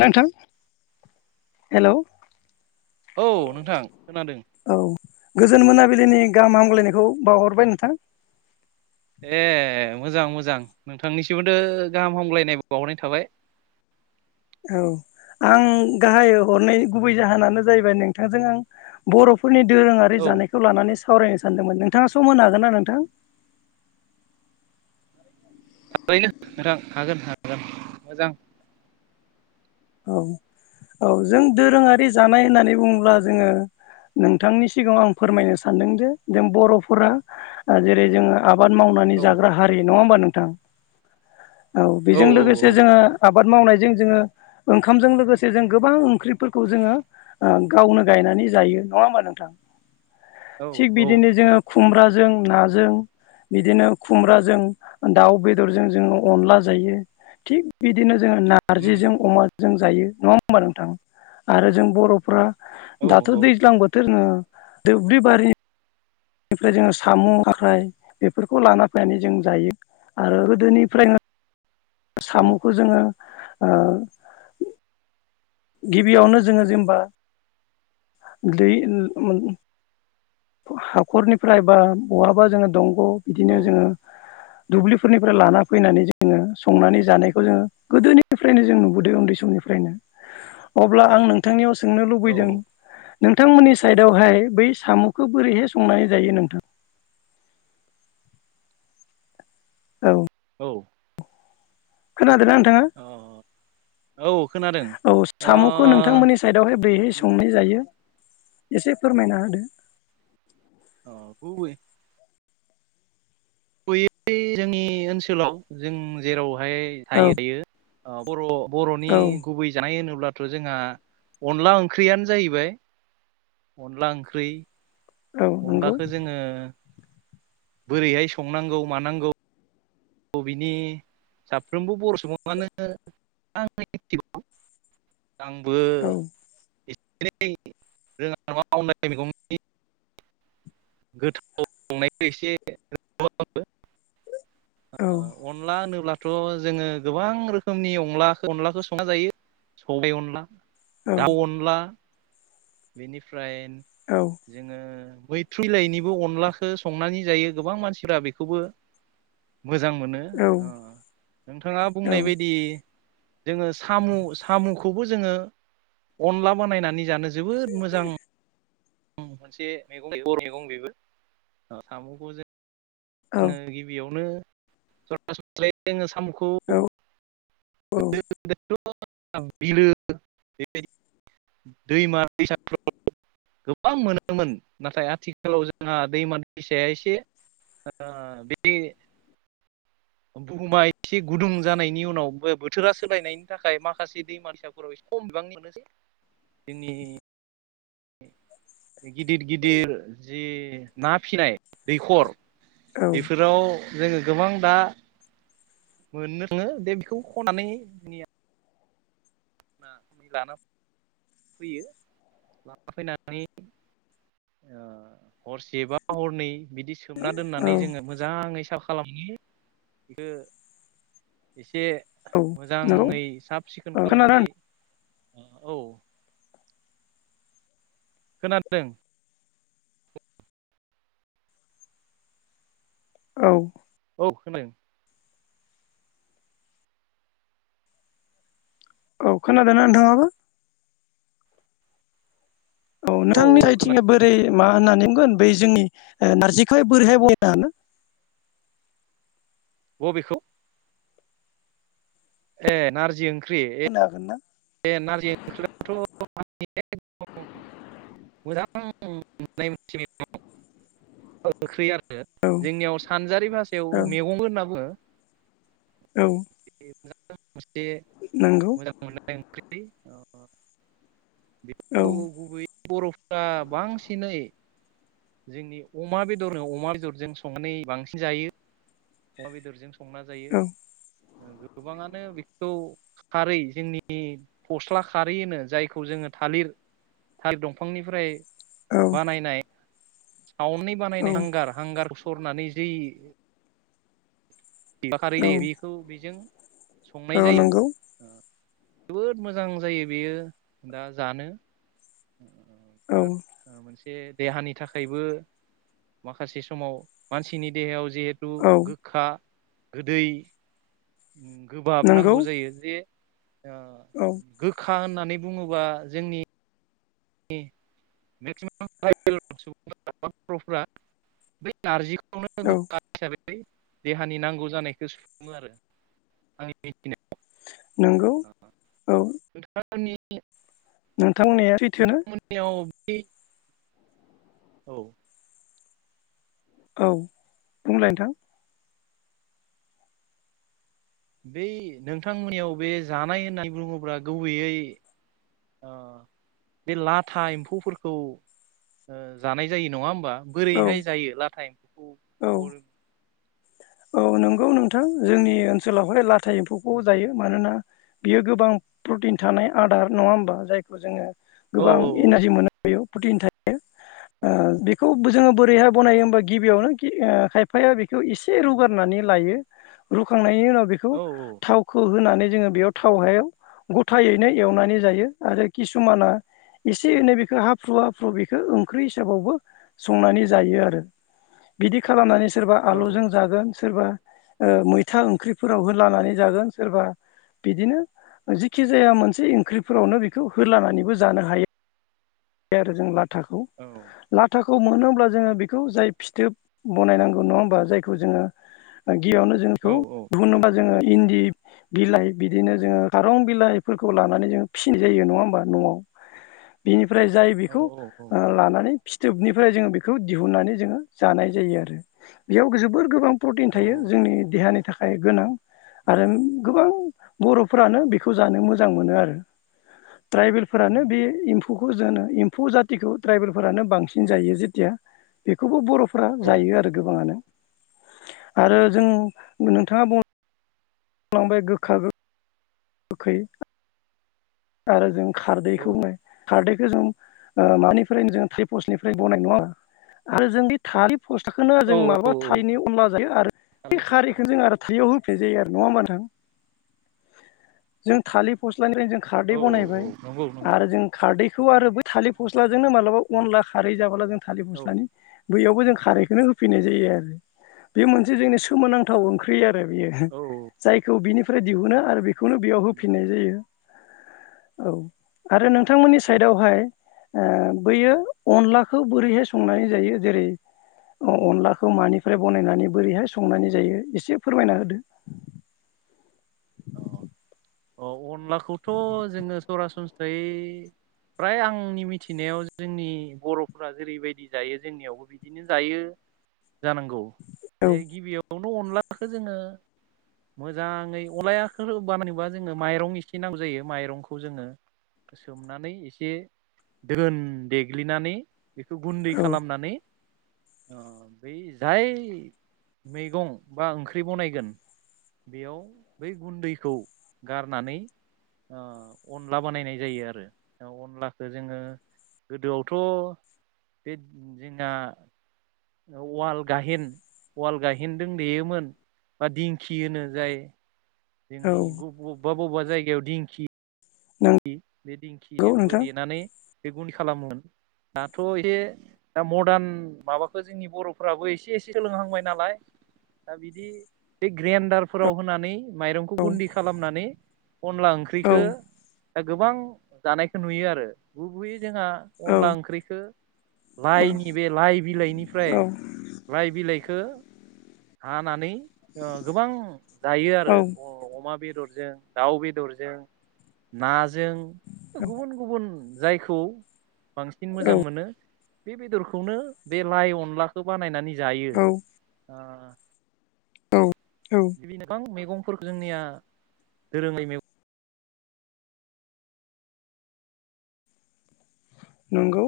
नोंथां हेल' औ औ नोंथां खोनादों औ गोजोन मोना बिलिनि गाहाम हामग्लायनायखौ बावहरबाय नोंथां ए मोजां मोजां नोंथांनिसिमबोथ' गाहाम हामग्लायनायबो बावहरनाय थाबाय। औ आं गाहाय हरनाय गुबै जाहोनानो जाहैबाय नोंथांजों आं बर'फोरनि दोरोङारि औ जानायखौ लानानै सावरायनो सानदोंमोन नोंथाङा सम होनो हागोन ना नोंथां थारैनो नोंथां हागोन हागोन मोजां औ औ जों दोरोङारि जानाय होननानै बुङोब्ला जोङो नोंथांनि सिगाङाव आं फोरमायनो सानदों जे जों बर'फोरा जेरै जोङो आबाद मावनानै औ जाग्रा हारि नङा होमबा नोंथां औ बेजों औ लोगोसे औ जोङो आबाद मावनायजों जोङो ओंखामजों लोगोसे जों गोबां ओंख्रिफोरखौ जोङो ओ गावनो गायनानै जायो नङा होमबा नोंथां थिग औ बिदिनो औ औ जोङो खुमब्रा जों नाजों बिदिनो खुमब्राजों दाउ बेदरजों जोङो अनला जायो थिग बिदिनो जोङो उम नारजिजों जों जायो नङा होमबा नोंथां आरो जों बर'फ्रा औ दाथ' दैज्लां बोथोर ओ दुब्लि बारि बेनिफ्राय जोङो साम' खाख्राय बेफोरखौ लाना फैनानै जों जायो आरो गोदोनिफ्रायनो औ साम'खौ जोङो आ गिबियावनो जोङो जेनेबा दै [unintelligible] हाखरनिफ्राय बा बहाबा जोङो दंग' बिदिनो जोङो दुब्लिफोरनिफ्राय लाना फैनानै जोङो संनानै जानायखौ जोङो गोदोनिफ्रायनो जों नुबोदों उन्दै समनि फ्रायनो अब्ला आं नोंथांनियाव सोंनो औ लुबैदों नोंथांमोननि साइदावहाय बै सामु खौ बोरैहाय संनानै जायो नोंथां औ औ खोनादों अ औ खोनादों औ साम'खौ अ नोंथांमोननि साइदावहाय बोरैहाय अ संनाय जायो एसे फोरमायना होदो औ खोनादों गुबैयै जोंनि ओनसोलाव जों जेरावहाय औ थायो थायो बर' बर'नि औ गुबै जानाय होनोब्ला थ' जोंहा अनला ओंख्रियानो जाहैबाय अनला ओंख्रि औ नंगौ अनलाखौ जोङो बोरैहाय संनांगौ मानांगौ बिनि साफ्रोमबो बर' सुबुङानो एभ आंबो औ एसे एनै रोङा मावनायिखौ गोथावनायखौ एसेबो औ अनला नुला थ' जोङो गोबां रोखोमनि अनला अनलाखौ संना जायो सबायाइ अनला औ दाउ अनला बेनिफ्राय औ जोङो मैथ्रुलइनिबो अनलाखौ संनानै जायो गोबां मानसिफ्रा बेखौबो मोजां मोनो नोंथाङा बुंनाय बायदि जोङो साम' साम'खौबो जोङो अनला बानायनानै जानो जोबोद मोजां मोनसे मैगंगर मैगं बेबो साम'खौ जों औ जोङो गिबियावनो [unintelligible] जोङो सामुखौ औ [unintelligible] बिलो बेबायदि दैमा दैसाफ्राव गोबां मोनोमोन नाथाय आथिखालाव जोंहा दैमा दैसाया एसे आ बिदि बुहुमा एसे गुदुं जानायनि उनाव बोथोरा सोलायनायनि थाखाय माखासे दैमानिसाफोरावसे खम बिबां लनोसै दिनै गिदिर गिदिर जि ना फिनाय दैखर औ बेफोराव जोङो गोबां दा मोननो थाङो दे बेखौ खनानै जोंनिया लाना फैयो लाना फैनानै हरसेबा हरनै बिदि सोमना औ दोननानै जोङो मोजाङै सा खालामो बेखौ एसे एसे औ नंगौ मोजाङै साब सिखोन औ खोनादों खालामनानै औ खोनादों औ औ खोनादों अ खोनदों ना नोंथाङाबो औ नोंथांनि थाइथिंआ बोरै मा होननानै बै जोंनि नारजिखौहाय बोरैहाय बनायनो हानो बबेखौ ए नारजि ओंख्रि होनो हागोन ना बे नारजि ओंख्रिथ' आंनि एखदम मोजां मोननाय मोनसे ओंख्रै आरो ना औ जोंनियाव सानजारि औ भाषायाव मेगंबो होनना बुङो औ [unintelligible] नंगौ मोजां मोननाय ओंख्रि औ बेखौ‌ बर'फ्रा बांसिनै जोंनि अमा बेदर अमा बेदरजों संनानै बांसिन जायो अमा बेदरजों संना जायो औ गोबाङानो बेखौ खारै जोंनि फस्ला खारै होनो जायखौ जोङो थालिर थालिर दंफांनिफ्राय औ बानायनाय सावनानै औ बानायनाय हांगार हांगारखौ सरनानै जि बा खारै जायो बेखौ बेजों संनाय औ जायो नंगौ जोबोद मोजां जायो बेयो दा जानो औ बिराद मोनसे बे देहानि थाखायबो माखासे समाव मानसिनि देहायाव जिहेथु औ गोखा गोदै गोबाब नंगौ नांगौ जायो जे औ गोखा होननानै होननानै बुङोबा जोंनि मेक्सिमाम ट्राइबेल्ट सुबुंफोरा बा बर'फोरा बै नारजिखौ [unintelligible] औ गोखा हिसाबै देहानि नांगौ जानायखौ सुफुङो आरो आंनि मिथिनायाव नंगौ औ फोरनि नोंथां बुंनाया सैथोआनो नोंथांमोननियाव औ औ बुंलाय नोंथां बै नोंथांमोननियाव बे जानाय होननानै बुङोब्ला गुबैयै ओ बे लाथा एम्फौफोरखौ ओ जानाय जायो नङा होमबा औ बोरैहाय जायो लाथा एमफौ औ औ नंगौ नोंथां जोंनि ओनसोलावहाय लाथा एम्फौखौ जायो मानोना बियो गोबां प्रटिन थानाय आदार नङा होमबा जायखौ जोङो औ गोबां एनारजि मोननो हायो प्रटिन थायो औ ओ बेखौ जोङो बोरैहाय बानायो होमबा गिबियावनो खायफाया बे बेखौ एसे रुगारनानै लायो रुखांनायनि उनाव बेखौ औ थावखौ होनानै जोङो बेयाव थाव हायाव गथायैनो एवनानै जायो आरो किसुमाना एसे एनै बेखौ हाफ्रु हाफ्रु बेखौ ओंख्रि हिसाबावबो संनानै जायो आरो बिदि खालामनानै सोरबा औ आलुजों जागोन सोरबा मैथा ओंख्रिफोराव होलानानै जागोन सोरबा बिदिनो जेखि जाया मोनसे ओंख्रिफोरावनो बेखौ होलानानैबो जानो हायो आरो जों लाथाखौ औ लाथाखौ खौ मोनोब्ला जोङो बेखौ जाय फिथोब बनायनांगौ नङा होमबा जायखौ जोङो गिबियावनो औ जोंखौ बेखौ दिहुननोबा जोङो इन्दि बिलाइ बिदिनो जोङो खारं बिलाइफोरखौ लानानै जोङो फिसिनाय जायो नङा होमबा न'वाव बिनिफ्राय जाय औ बेखौ लानानै फिथोबनिफ्राय जोङो बेखौ दिहुननानै जोङो जानाय जायो आरो बेयाव जोबोर गोबां प्रटिन थायो जोंनि देहानि थाखाय गोनां आरो गोबां बर'फ्रानो बेखौ जानो मोजां मोनो आरो ट्राइबेलफोरानो बे एम्फौखौ जोङो एम्फौ जाथिखौ ट्राइबेलफोरानो बांसिन जायो जेथिया बेखौबो बर' फोरा जायो आरो गोबाङानो आरो जों नोंथाङा बुं लांबाय गोखा गो खै आरो जों औ खारदैखौ खारै जों माबफ्रायनो जों थालिर पस्लनिफ्राय [unintelligible] बनाय नङा आरो जोंनि फस्लखौनो माबा औ थालिरनि अनला जायो [unintelligible] आरो बे थालिर खारैखौनो फस्लानिफ्राय जों आरो थालिरआव [unintelligible] होफैनाय जायो नङा होमबा नोंथां जों थालिर फस्लानिफ्रायनो जों खारदै औ औ बानायबाय औ नंगौ नंगौ आरो जों खारदै खौ आरो बे थालिर फस्लाजोंनो मालाबा अनला खारै जाबोला जों थालिर औ फस्लानि बैयावबो जों खारैखौनो होफिननाय जायो आरो बे मोनसे जोंनि सोमोनांथाव ओंख्रि आरो बियो औ जायखौ बिनि दिहुनो आरो बेखौनो बेयाव उम होफिननाय जायो। औ आरो नोंथांमोननि साइदआवहाय ओ बैयो अनलाखौ बोरैहाय संनानै जायो जेरै अनलाखौ मानिफ्राय बनायनानै बोरैहाय संनानै जायो एसे फोरमायना होदो? [inaudible] अ [inaudible] अ अनलाखौथ' जोङो सरासनस्रायै फ्राय आंनि मिथिनायाव जोंनि बर'फोरा जेरैबायदि जायो जोंनियावबो बिदिनो जायो। जानांगौ औ जे गिबियावनो अनलाखौ जोङो मोजाङै अनलायाखो बानायोबा जोङो माइरं इसे नांगौ जायो माइरंखौ जोङो सोमनानै एसे दोन देग्लिनानै बेखौ गुन्दै औ खालामनानै बै जाय मैगं बा ओंख्रि बनायगोन। बेयाव बै गुन्दैखौ गारनानै अनला बानायनाय जायो आरो अनलाखौ जोङो गोदोआवथ' बे जोंना उवाल गाहेन उवाल गाहेन जों देयोमोन। बा दिंखि होनो जाय औ जोंनि बबेबा बबेबा जायगायाव दिंखि नंगौ दिखिं बे दिंखिजोंबो नोंथां देनानै बे गुनदै खालामोन दाथ' एसे दा मदार्न माबाखौ जोंनि बर'फोराबो एसे एसे सोलोंहांबाय नालाय दा बिदि बे ग्रेन्डारफोराव होनानै माइरंखौ औ गुदि खालामनानै अनला औ ओंख्रिखौ दा गोबां जानायखौ नुयो आरो गुबयै जोंहा औ अनला ओंख्रिखौ औ लाइनि बे लाइ बिलाइनिफ्राय औ लाइ बिलाइखौ हानानै गोबां जायो आरो औ अमा बे दरजों दाउ बेदरजों नाजों गुबुन गुबुन जायखौ बांसिन मोजां औ मोनो। बे बेदरखौनो बे लाइ अनलाखौ बानायनानै जायो। औ औ बिदिनो गोबां मैगंफोरखौ जोंनिया दोरोङै मैगं नंगौ